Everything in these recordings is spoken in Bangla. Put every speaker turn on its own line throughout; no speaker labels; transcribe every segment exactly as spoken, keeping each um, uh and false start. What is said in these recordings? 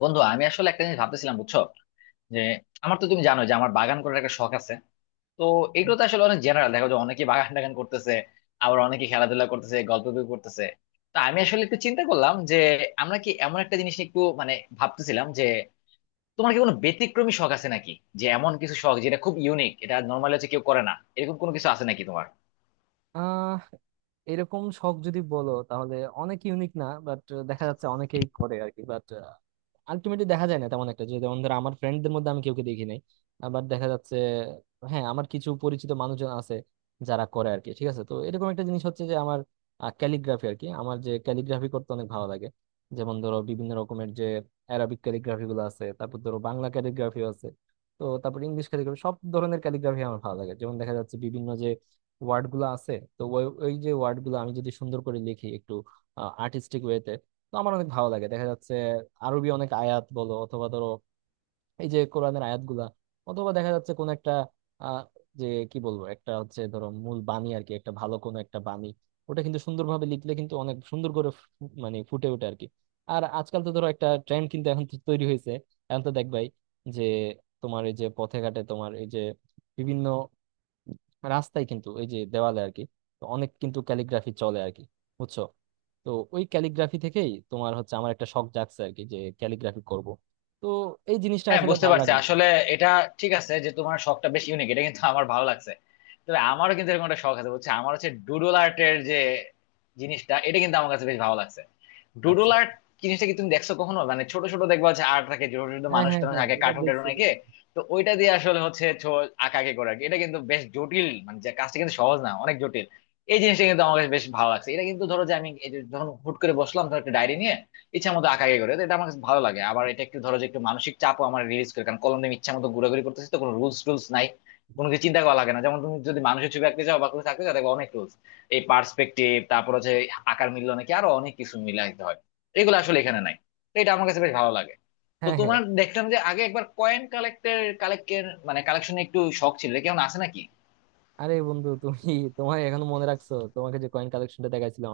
বন্ধু, আমি আসলে একটা জিনিস ভাবতেছিলাম, বুঝছো? যে আমার তো তুমি জানো যে আমার বাগান করার একটা শখ আছে। তো এগুলো তো আসলে অনেক জেনারেল, দেখো যে অনেকে বাগান টাগান করতেছে, আবার অনেকে খেলাধুলা করতেছে, গল্প গুজব করতেছে। তো আমি আসলে একটু চিন্তা করলাম যে আমরা কি এমন একটা জিনিস নিয়ে একটু মানে ভাবতেছিলাম যে তোমার কি কোনো ব্যতিক্রমী শখ আছে নাকি? যে এমন কিছু শখ যেটা খুব ইউনিক, এটা নর্মালি হচ্ছে কেউ করে না, এরকম কোনো কিছু আছে নাকি তোমার?
আহ এরকম শখ যদি বলো তাহলে অনেক ইউনিক না, বাট দেখা যাচ্ছে অনেকেই করে আর কি। বাট আলটিমেটলি দেখা যায় না তেমন একটা, যে যেমন ধরো আমার ফ্রেন্ডদের মধ্যে আমি কেউকে দেখি নাই। আবার দেখা যাচ্ছে হ্যাঁ, আমার কিছু পরিচিত মানুষজন আছে যারা করে আর কি। ঠিক আছে, তো এরকম একটা জিনিস হচ্ছে যে আমার ক্যালিগ্রাফি আর কি, আমার যে ক্যালিগ্রাফি করতে অনেক ভালো লাগে। যেমন ধরো বিভিন্ন রকমের যে অ্যারাবিক ক্যালিগ্রাফি গুলো আছে, তারপর ধরো বাংলা ক্যালিগ্রাফি আছে, তো তারপর ইংলিশ ক্যালিগ্রাফি, সব ধরনের ক্যালিগ্রাফি আমার ভালো লাগে। যেমন দেখা যাচ্ছে বিভিন্ন ওয়ার্ড গুলো আছে, তো ওই ওই যে ওয়ার্ড গুলো আমি যদি সুন্দর করে লিখি একটু আর্টিস্টিক ওয়েতে, তো আমার অনেক ভালো লাগে। দেখা যাচ্ছে আরবি অনেক আয়াত বলো অথবা ধরো এই যে কোরআনের আয়াত গুলা, অথবা দেখা যাচ্ছে কোন একটা আহ, যে কি বলবো, একটা হচ্ছে ধরো মূল বাণী আর কি, একটা ভালো কোনো একটা বাণী, ওটা কিন্তু সুন্দরভাবে লিখলে কিন্তু অনেক সুন্দর করে ফু- মানে ফুটে ওঠে আর কি। আর আজকাল তো ধরো একটা ট্রেন্ড কিন্তু এখন তো তৈরি হয়েছে, এখন তো দেখবাই যে তোমার এই যে পথে ঘাটে, তোমার এই যে বিভিন্ন রাস্তায় কিন্তু এই যে দেওয়ালে আর কি, তো অনেক কিন্তু ক্যালিগ্রাফি চলে আর কি, বুঝছো? তো ওই ক্যালিগ্রাফি থেকেই তোমার হচ্ছে আমার একটা শখ জাগছে আর কি, যে ক্যালিগ্রাফি করব। তো এই জিনিসটা
হ্যাঁ,
আসলে
বুঝতে
ভালো
পারছি
লাগে আর কি।
আসলে। এটা ঠিক আছে যে তোমার শখটা বেশ ইউনিক, এটা কিন্তু আমার ভালো লাগছে। তবে আমারও কিন্তু এরকম একটা শখ আছে, বুঝছো? আমার হচ্ছে ডুডল আর্টের যে জিনিসটা, এটা কিন্তু আমার কাছে বেশ ভালো লাগছে। ডুডল
আচ্ছা।
আর্ট জিনিসটা কি তুমি দেখছো কখনো? মানে ছোট ছোট দেখবা হচ্ছে আর্ট থাকে, ছোট ছোট
হ্যাঁ
মানুষ
হ্যাঁ
টানুষ
হ্যাঁ,
আঁকে,
এটা
কার্টুন
দেখছি।
টার্টুন আঁকে। তো ওইটা দিয়ে আসলে হচ্ছে ছো- আঁকাআঁকি করে আর কি। এটা কিন্তু বেশ জটিল, মানে যে কাজটা কিন্তু সহজ না, অনেক জটিল। এই জিনিসটা কিন্তু আমার কাছে বেশ ভালো লাগছে। এটা কিন্তু ধরো যে আমি এই যে যখন হুট করে বসলাম, ধর একটা ডায়েরি নিয়ে ইচ্ছা মতো আঁকাআঁকি করে, তো এটা আমার কাছে ভালো লাগে। আবার এটা একটু ধরো যে একটু মানসিক চাপও আমার রিলিজ করে, কারণ কলম দিয়ে আমি ইচ্ছা মতো ঘোরাঘুরি করতেছি, তো কোনো রুলস টুলস নাই। কোনো কিছু চিন্তা করা লাগে না। যেমন তুমি যদি মানুষের ছবি আঁকতে যাও বা কোনো থাকতে যাও, দেখবে অনেক রুলস, এই পার্সপেক্টিভ, তারপর হচ্ছে আকার মিলল নাকি, আরো অনেক কিছু মিলে আঁকতে হয়। এগুলো আসলে এখানে নাই। তো এটা আমার কাছে বেশ ভালো লাগে। তো
হ্যাঁ হ্যাঁ।
তোমার দেখলাম যে আগে একবার কয়েন কালেক্টের কালেক্টের মানে কালেকশনে একটু শখ ছিল, কেমন আছে নাকি?
আরে বন্ধু, তুমি তোমার এখনো মনে রাখছো তোমাকে যে কয়েন কালেকশনটা দেখাইছিলাম।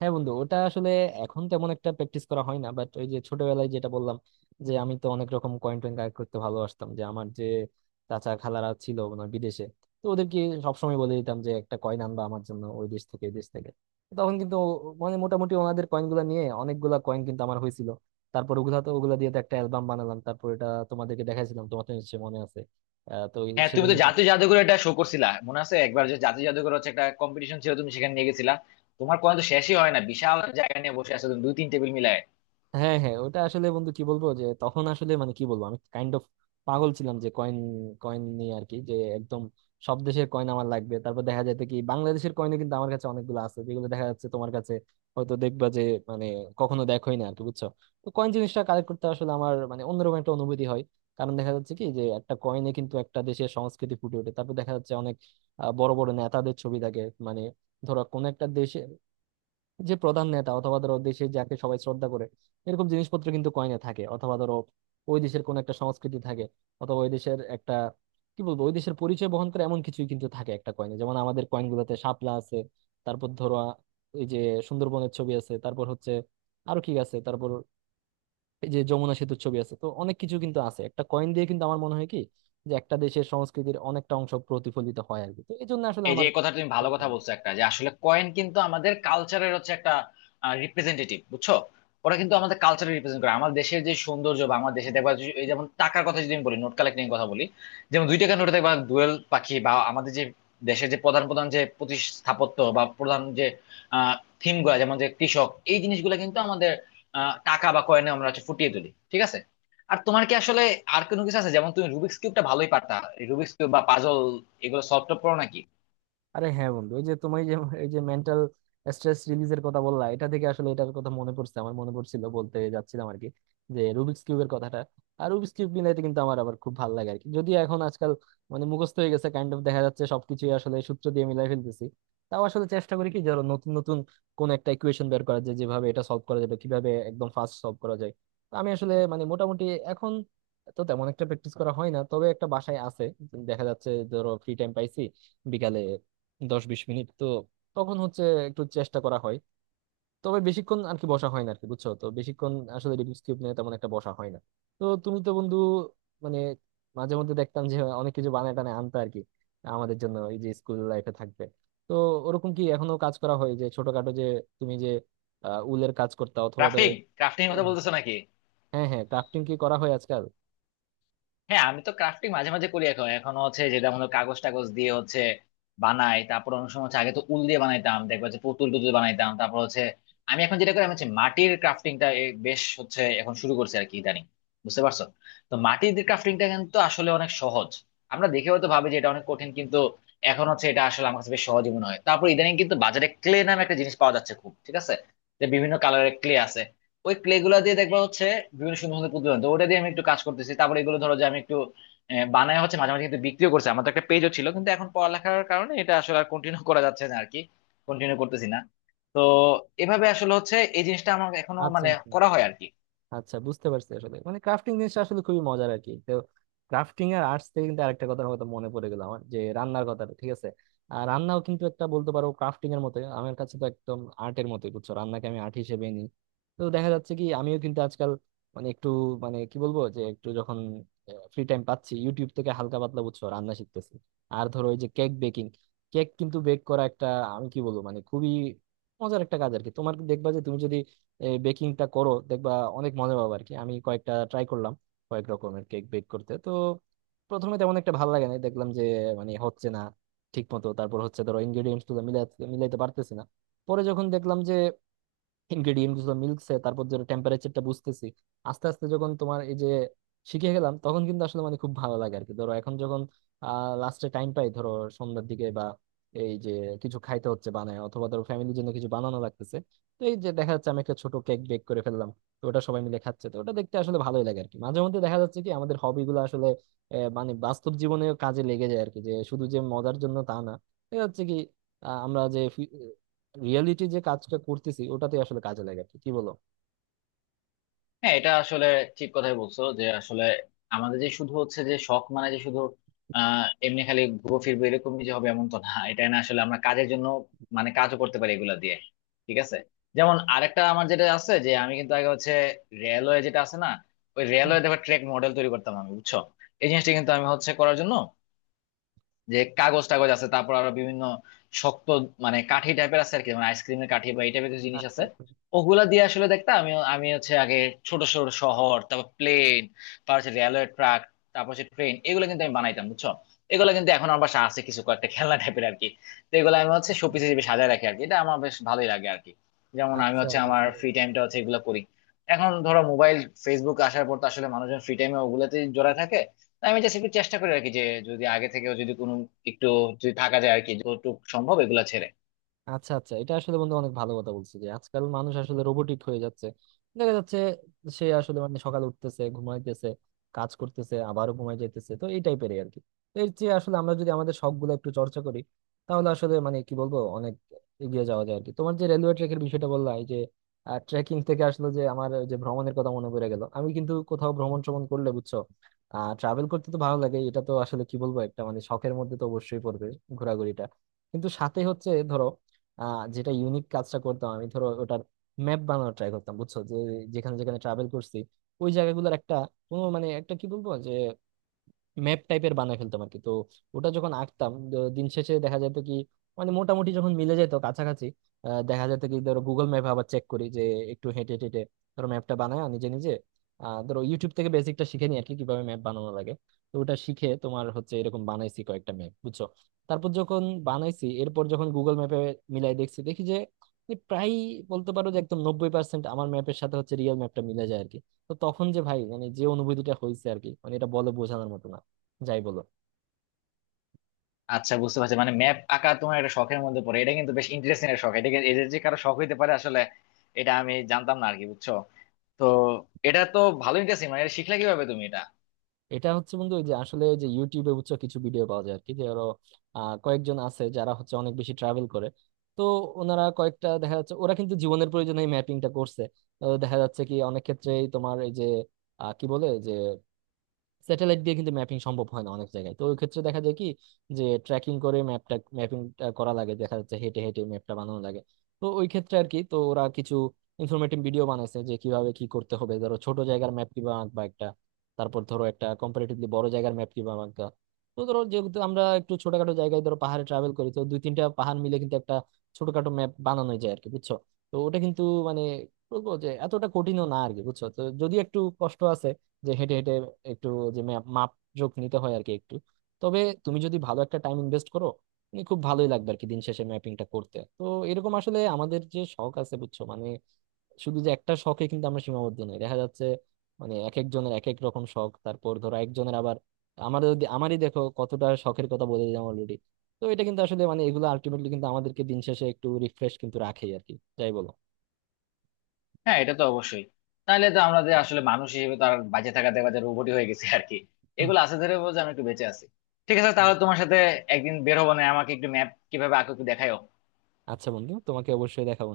হ্যাঁ বন্ধু, ওটা আসলে এখন তেমন একটা প্র্যাকটিস করা হয় না, বাট ওই যে ছোটবেলায় যেটা বললাম, যে আমি তো অনেক রকম কয়েন টয়েন কালেক্ট করতে ভালোবাসতাম। যে আমার যে চাচা খালারা ছিল ওনার বিদেশে, তো ওদেরকে সবসময় বলে দিতাম যে একটা কয়েন আনবা আমার জন্য ওই দেশ থেকে, এই দেশ থেকে। তখন কিন্তু ও- মানে মোটামুটি ওনাদের কয়েনগুলো নিয়ে অনেকগুলা কয়েন কিন্তু আমার হয়েছিল। তারপর ওগুলা তো ওগুলা দিয়ে তো একটা অ্যালবাম বানালাম, তারপর এটা তোমাদেরকে দেখাইছিলাম, তোমার তো নিশ্চয়ই মনে আছে। আহ তো এই-
হ্যাঁ, তুমি
সেজন্য।
তো জাতীয় জাদুঘরে এটা শো করছিলা, মনে আছে একবার যে জাতীয় জাদুঘর হচ্ছে একটা কম্পিটিশন ছিল, তুমি সেখানে নিয়ে গেছিলা। তোমার কয়েন তো শেষই হয় না, বিশাল জায়গা নিয়ে বসে আছো তুমি, দুই তিন টেবিল মিলায়।
হ্যাঁ হ্যাঁ, ওটা আসলে বন্ধু কি বলবো, যে তখন আসলে মানে কি বলবো, আমি কাইন্ড অফ পাগল ছিলাম যে কয়েন কয়েন নিয়ে আর কি, যে একদম সব দেশের কয়েন আমার লাগবে। তারপর দেখা যেত কি বাংলাদেশের কয়েনও কিন্তু আমার কাছে অনেকগুলো আছে যেগুলো দেখা যাচ্ছে তোমার কাছে হয়তো দেখবা যে মানে কখনো দেখোই না আর কি, বুঝছো? তো কয়েন জিনিসটা কালেক্ট করতে আসলে আমার মানে অন্যরকম একটা অনুভূতি হয়। কারণ দেখা যাচ্ছে কি, যে একটা কয়েনে কিন্তু একটা দেশের সংস্কৃতি ফুটে ওঠে। তারপর দেখা যাচ্ছে অনেক আহ, বড় বড় নেতাদের ছবি থাকে। মানে ধরো কোন একটা দেশে যে প্রধান নেতা, অথবা ধরো দেশে যাকে সবাই শ্রদ্ধা করে, এরকম জিনিসপত্র কিন্তু কয়েনে থাকে। অথবা ধরো ওই দেশের কোন একটা সংস্কৃতি থাকে, অথবা ওই দেশের একটা কি বলবো, ওই দেশের পরিচয় বহন করে এমন কিছুই কিন্তু থাকে একটা কয়েনে। যেমন আমাদের কয়েন গুলোতে শাপলা আছে, তারপর ধরো আ, এই যে সুন্দরবনের ছবি আছে, তারপর হচ্ছে আরো কি আছে, তারপর এই যে যমুনা সেতুর ছবি আছে। তো অনেক কিছু কিন্তু আছে একটা কয়েন দিয়ে। কিন্তু আমার মনে হয় কি, যে একটা দেশের সংস্কৃতির অনেকটা অংশ প্রতিফলিত হয় আর কি, তো এই জন্য আসলে
এই যে
আমার।
এই কথা তুমি ভালো কথা বলছো একটা, যে আসলে কয়েন কিন্তু আমাদের কালচারের হচ্ছে একটা রিপ্রেজেন্টেটিভ, বুঝছো? ওরা কিন্তু আমাদের কালচারের রিপ্রেজেন্ট করে, আমার দেশের যে সৌন্দর্য বা আমার দেশে দেখবা যে- এই যেমন টাকার কথা যদি আমি বলি, নোট কালেক্টিং কথা বলি, যেমন দুই টাকার নোটে দেখবা দোয়েল পাখি, বা আমাদের যে দেশের যে প্রধান প্রধান যে প্রতি স্থাপত্য বা প্রধান যে থিম গুলা, যেমন যে কৃষক, এই জিনিসগুলো কিন্তু আমাদের আহ, টাকা বা কয়েনে আমরা হচ্ছে ফুটিয়ে তুলি। ঠিক আছে, আর তোমার কি আসলে আর কোনো কিছু আছে? যেমন তুমি রুবিক্স কিউবটা ভালোই পারতা, রুবিক্স কিউব বা পাজল, এগুলো সলভ টলভ করো নাকি?
আরে হ্যাঁ বন্ধু, ওই যে তুমি যে এই যে মেন্টাল স্ট্রেস রিলিজের কথা বললা, এটা থেকে আসলে এটার কথা মনে পড়ছে, আমার মনে পড়ছিল বলতে যাচ্ছিলাম আর কি, যে রুবিক্স কিউবের কথাটা। আর রুবিক্স কিউব মিলাইতে কিন্তু আমার আবার খুব ভালো লাগে আর কি, যদিও এখন আজকাল মানে মুখস্থ হয়ে গেছে কাইন্ড অফ। দেখা যাচ্ছে সবকিছুই আসলে সূত্র দিয়ে মিলাই ফেলতেছি। তাও আসলে চেষ্টা করি কি ধরো, নতুন নতুন কোন একটা ইকুয়েশন বের করা যায় যেভাবে এটা সলভ করা যাবে, কিভাবে একদম ফাস্ট সলভ করা যায়। তো আমি আসলে মানে মোটামুটি এখন তো তেমন একটা প্র্যাকটিস করা হয় না, তবে একটা বাসায় আছে। দেখা যাচ্ছে ধরো ফ্রি টাইম পাইছি বিকালে, দশ বিশ মিনিট, তো তখন হচ্ছে একটু চেষ্টা করা হয়। তবে বেশিক্ষণ আর কি বসা হয় না আর কি, বুঝছো? তো বেশিক্ষণ আসলে রিডিউস কিউব নিয়ে তেমন একটা বসা হয় না। তো তুমি তো বন্ধু, মানে মাঝে মধ্যে দেখতাম যে অনেক কিছু বানায় টানায় আনতে আর কি, আমাদের জন্য এই যে স্কুল লাইফে থাকবে। তো ওরকম কি এখনো কাজ করা হয়, যে ছোটখাটো যে তুমি যে আহ, উলের কাজ করতা, অথবা ধরো?
ক্রাফটিং, ক্রাফটিং এর কথা বলতেছো নাকি?
হ্যাঁ হ্যাঁ, ক্রাফটিং কি করা হয় আজকাল?
হ্যাঁ, আমি তো ক্রাফটিং মাঝে মাঝে করি এখন। এখন হচ্ছে যেটা, মনে করো কাগজ টাগজ দিয়ে হচ্ছে বানাই, তারপর অনেক সময় হচ্ছে আগে তো উল দিয়ে বানাইতাম, দেখবা যে পুতুল টুতুল বানাইতাম, তারপর হচ্ছে আমি এখন যেটা করি, আমি হচ্ছে মাটির ক্রাফটিংটা বেশ হচ্ছে এখন শুরু করছি আর কি, ইদানিং, বুঝতে পারছো? তো মাটির ক্রাফটিংটা কিন্তু আসলে অনেক সহজ। আমরা দেখে হয়তো ভাবি যে এটা অনেক কঠিন, কিন্তু এখন হচ্ছে এটা আসলে আমার কাছে বেশ সহজই মনে হয়। তারপর ইদানিং কিন্তু বাজারে ক্লে নামে একটা জিনিস পাওয়া যাচ্ছে খুব, ঠিক আছে? যে বিভিন্ন কালারের ক্লে আছে, ওই ক্লে গুলা দিয়ে দেখবা হচ্ছে বিভিন্ন সুন্দর সুন্দর পুতুল বানাতো। ওটা দিয়ে আমি একটু কাজ করতেছি। তারপরে এগুলো ধরো যে আমি একটু আহ, বানায় হচ্ছে মাঝে মাঝে কিন্তু বিক্রিও করছে। আমার তো একটা পেজও ছিল, কিন্তু এখন পড়ালেখার কারণে এটা আসলে আর কন্টিনিউ করা যাচ্ছে না আর কি, কন্টিনিউ করতেছি না। তো এভাবে আসলে হচ্ছে এই জিনিসটা আমার এখনো
আচ্ছা
মানে
আচ্ছা।
করা হয় আর কি।
আচ্ছা বুঝতে পারছি, আসলে মানে ক্রাফটিং জিনিসটা আসলে খুবই মজার আর কি। তো ক্রাফটিং আর আর্টস থেকে কিন্তু আরেকটা কথা হয়তো মনে পড়ে গেল আমার, যে রান্নার কথাটা। ঠিক আছে, আর রান্নাও কিন্তু একটা বলতে পারো ক্রাফটিং এর মতো, আমার কাছে তো একদম আর্টের মতোই, বুঝছো? রান্নাকে আমি আর্ট হিসেবে নিই। তো দেখা যাচ্ছে কি আমিও কিন্তু আজকাল মানে একটু মানে কি বলবো, যে একটু যখন ফ্রি টাইম পাচ্ছি, ইউটিউব থেকে হালকা পাতলা বুঝছো রান্না শিখতেছি। আর ধরো ওই যে কেক বেকিং, কেক কিন্তু বেক করা একটা, আমি কি বলবো মানে খুবই মজার একটা কাজ আর কি। তোমার দেখবা যে তুমি যদি এই বেকিংটা করো, দেখবা অনেক মজা পাবো আর কি। আমি কয়েকটা ট্রাই করলাম কয়েক রকমের কেক বেক করতে। তো প্রথমে তেমন একটা ভালো লাগে না, দেখলাম যে মানে হচ্ছে না ঠিক মতো। তারপর হচ্ছে ধরো ইনগ্রেডিয়েন্টস গুলো মিলাতে মিলাইতে পারতেছি না। পরে যখন দেখলাম যে ইনগ্রেডিয়েন্ট গুলো মিলছে, তারপর যে টেম্পারেচারটা বুঝতেছি আস্তে আস্তে, যখন তোমার এই যে শিখে গেলাম, তখন কিন্তু আসলে মানে খুব ভালো লাগে আর কি। ধরো এখন যখন আহ লাস্টে টাইম পাই, ধরো সন্ধ্যার দিকে বা এই যে কিছু খাইতে হচ্ছে বানায়, অথবা ধরো ফ্যামিলির জন্য কিছু বানানো লাগতেছে, তো এই যে দেখা যাচ্ছে আমি একটা ছোট কেক বেক করে ফেললাম, তো ওটা সবাই মিলে খাচ্ছে, তো ওটা দেখতে আসলে ভালোই লাগে আর কি। মাঝে মধ্যে দেখা যাচ্ছে কি আমাদের হবি গুলো আসলে আহ, মানে বাস্তব জীবনেও কাজে লেগে যায় আর কি, যে শুধু যে মজার জন্য তা না। দেখা যাচ্ছে কি আহ, আমরা যে রিয়েলিটি যে কাজটা করতেছি, ওটাতে আসলে কাজে লাগে আর কি, কি বলো?
হ্যাঁ, এটা আসলে ঠিক কথাই বলছো, যে আসলে আমাদের যে শুধু হচ্ছে যে শখ, মানে যে শুধু আহ এমনি খালি ঘুরো ফিরবো এরকমই যে হবে এমন তো না, এটা না। আসলে আমরা কাজের জন্য মানে কাজও করতে পারি এগুলা দিয়ে, ঠিক আছে? যেমন আরেকটা আমার যেটা আছে, যে আমি কিন্তু আগে হচ্ছে রেলওয়ে, যেটা আছে না, ওই
হুম।
রেলওয়ে, দেখো ট্রেক মডেল তৈরি করতাম আমি, বুঝছো? এই জিনিসটা কিন্তু আমি হচ্ছে করার জন্য যে কাগজ টাগজ আছে, তারপর আরো বিভিন্ন শক্ত মানে কাঠি টাইপের আছে আর কি, মানে আইসক্রিমের কাঠি বা এই টাইপের কিছু জিনিস
আচ্ছা,
আছে,
আচ্ছা, বুঝতে
ওগুলা দিয়ে আসলে দেখতাম, আমি আমি হচ্ছে আগে ছোট ছোট শহর, তারপর প্লেন, তারপর হচ্ছে রেলওয়ে ট্রাক, তারপর হচ্ছে ট্রেন, এগুলো কিন্তু আমি বানাইতাম, বুঝছো? এগুলো কিন্তু এখন আমার বাসায় আছে কিছু কয়েকটা, খেলনা টাইপের আর কি। তো এগুলো আমি হচ্ছে
পেরেছি।
শোপিস হিসেবে সাজায় রাখি আর কি, এটা আমার বেশ ভালোই লাগে আর কি। যেমন আমি
আচ্ছা
হচ্ছে আমার
বুঝতে
ফ্রি
পারলাম।
টাইমটা হচ্ছে এগুলো করি। এখন ধরো মোবাইল, ফেসবুক আসার পর তো আসলে মানুষজন ফ্রি টাইমে ওগুলোতে জড়ায় থাকে। আমি জাস্ট একটু চেষ্টা করি আর কি, যে যদি আগে থেকেও যদি কোনো একটু, যদি থাকা যায় আর কি, যতটুকু সম্ভব এগুলা ছেড়ে।
আচ্ছা আচ্ছা, এটা আসলে বন্ধু অনেক ভালো কথা বলছে, যে আজকাল মানুষ আসলে রোবোটিক হয়ে যাচ্ছে। দেখা যাচ্ছে সে আসলে মানে সকালে উঠতেছে, ঘুমাইতেছে, কাজ করতেছে, আবারও ঘুমাই যাইতেছে, তো এই টাইপের আর কি। তো এর চেয়ে আসলে আমরা যদি আমাদের শখ গুলো একটু চর্চা করি, তাহলে আসলে মানে কি বলবো অনেক এগিয়ে যাওয়া যায় আর কি। তোমার যে রেলওয়ে ট্র্যাকের বিষয়টা বললা, এই যে ট্রেকিং থেকে আসলে যে আমার ওই যে ভ্রমণের কথা মনে পড়ে গেল। আমি কিন্তু কোথাও ভ্রমণ শ্রমণ করলে বুঝছো, আহ ট্রাভেল করতে তো ভালো লাগে, এটা তো আসলে কি বলবো একটা মানে শখের মধ্যে তো অবশ্যই পড়বে, ঘোরাঘুরিটা। কিন্তু সাথে হচ্ছে ধরো আহ, যেটা ইউনিক কাজটা করতাম আমি, ধরো ওটার ম্যাপ বানানোর ট্রাই করতাম, বুঝছো? যে যেখানে যেখানে ট্রাভেল করছি, ওই জায়গাগুলোর একটা কোনো মানে একটা কি বলবো যে ম্যাপ টাইপের বানায় ফেলতাম আর কি। তো ওটা যখন আঁকতাম, দ- দিন শেষে দেখা যেত কি মানে মোটামুটি যখন মিলে যেত কাছাকাছি। আহ, দেখা যেত কি ধরো গুগল ম্যাপে আবার চেক করি, যে একটু হেঁটে হেঁটে ধরো ম্যাপটা বানায় নিজে নিজে। আহ ধরো ইউটিউব থেকে বেসিকটা শিখে নিই আর কি, কিভাবে ম্যাপ বানানো লাগে। তো ওটা শিখে তোমার হচ্ছে এরকম বানাইছি কয়েকটা ম্যাপ, বুঝছো? তারপর যখন বানাইছি, এরপর যখন গুগল ম্যাপে মিলাই দেখছি, দেখি যে প্রায় বলতে পারো যে একদম নব্বই পার্সেন্ট আমার ম্যাপের সাথে হচ্ছে রিয়েল ম্যাপটা মিলে যায় আর কি। তো তখন যে ভাই মানে যে অনুভূতিটা হয়েছে আর কি, মানে এটা বলে বোঝানোর মতো না। যাই বলো।
আচ্ছা, বুঝতে পারছি, মানে ম্যাপ আঁকা তোমার একটা শখের মধ্যে পড়ে, এটা কিন্তু বেশ ইন্টারেস্টিং একটা শখ। এটা কি- এদের যে কারো শখ হইতে পারে আসলে, এটা আমি জানতাম না আর কি, বুঝছো? তো এটা তো ভালো ইন্টারেস্টিং, মানে এটা শিখলে কিভাবে তুমি এটা?
এটা হচ্ছে বন্ধু ওই যে আসলে ওই যে ইউটিউবে বুঝছো কিছু ভিডিও পাওয়া যায় আর কি, যে আরো আহ, কয়েকজন আছে যারা হচ্ছে অনেক বেশি ট্রাভেল করে। তো ওনারা কয়েকটা দেখা যাচ্ছে ওরা কিন্তু জীবনের প্রয়োজনে এই ম্যাপিংটা করছে। তো দেখা যাচ্ছে কি অনেক ক্ষেত্রেই তোমার এই যে আহ, কি বলে যে স্যাটেলাইট দিয়ে কিন্তু ম্যাপিং সম্ভব হয় না অনেক জায়গায়। তো ওই ক্ষেত্রে দেখা যায় কি যে ট্র্যাকিং করে ম্যাপটা ম্যাপিংটা করা লাগে, দেখা যাচ্ছে হেঁটে হেঁটে ম্যাপটা বানানো লাগে। তো ওই ক্ষেত্রে আর কি, তো ওরা কিছু ইনফরমেটিভ ভিডিও বানাইছে যে কিভাবে কি করতে হবে, ধরো ছোট জায়গার ম্যাপ কিভাবে আঁকবা একটা, তারপর ধরো একটা কম্পারেটিভলি বড় জায়গার ম্যাপ কিভাবে আঁকবা। তো ধরো যেহেতু আমরা একটু ছোটখাটো জায়গায় ধরো পাহাড়ে ট্রাভেল করি, তো দুই তিনটা পাহাড় মিলে কিন্তু একটা ছোটখাটো ম্যাপ বানানো যায় আর কি, বুঝছো? তো ওটা কিন্তু মানে বলবো যে এতটা কঠিনও না আর কি, বুঝছো? তো যদি একটু কষ্ট আছে, যে হেঁটে হেঁটে একটু যে ম্যা- মাপ যোগ নিতে হয় আর কি একটু। তবে তুমি যদি ভালো একটা টাইম ইনভেস্ট করো, তুমি খুব ভালোই লাগবে আর কি দিন শেষে ম্যাপিংটা করতে। তো এরকম আসলে আমাদের যে শখ আছে বুঝছো, মানে শুধু যে একটা শখে কিন্তু আমরা সীমাবদ্ধ নই। দেখা যাচ্ছে মানে এক একজনের এক এক রকম শখ। তারপর ধরো একজনের আবার আমাদের, আমারই দেখো কতটা শখের কথা বলে দিলাম অলরেডি। তো এটা কিন্তু আসলে মানে এগুলো আলটিমেটলি কিন্তু আমাদেরকে দিন শেষে একটু রিফ্রেশ কিন্তু রাখে আর কি, যাই বলো।
হ্যাঁ, এটা তো অবশ্যই। তাহলে তো আমরা যে আসলে মানুষ হিসেবে তো আর বাঁচে থাকাতে বা রোবটই হয়ে গেছে আর কি।
হুম।
এগুলো আছে ধরে বলছে আমি একটু বেঁচে আছি। ঠিক আছে, তাহলে তোমার সাথে একদিন বের হবো না, আমাকে একটু ম্যাপ কিভাবে আঁকো একটু দেখাও।
আচ্ছা বন্ধু, তোমাকে অবশ্যই দেখাবো।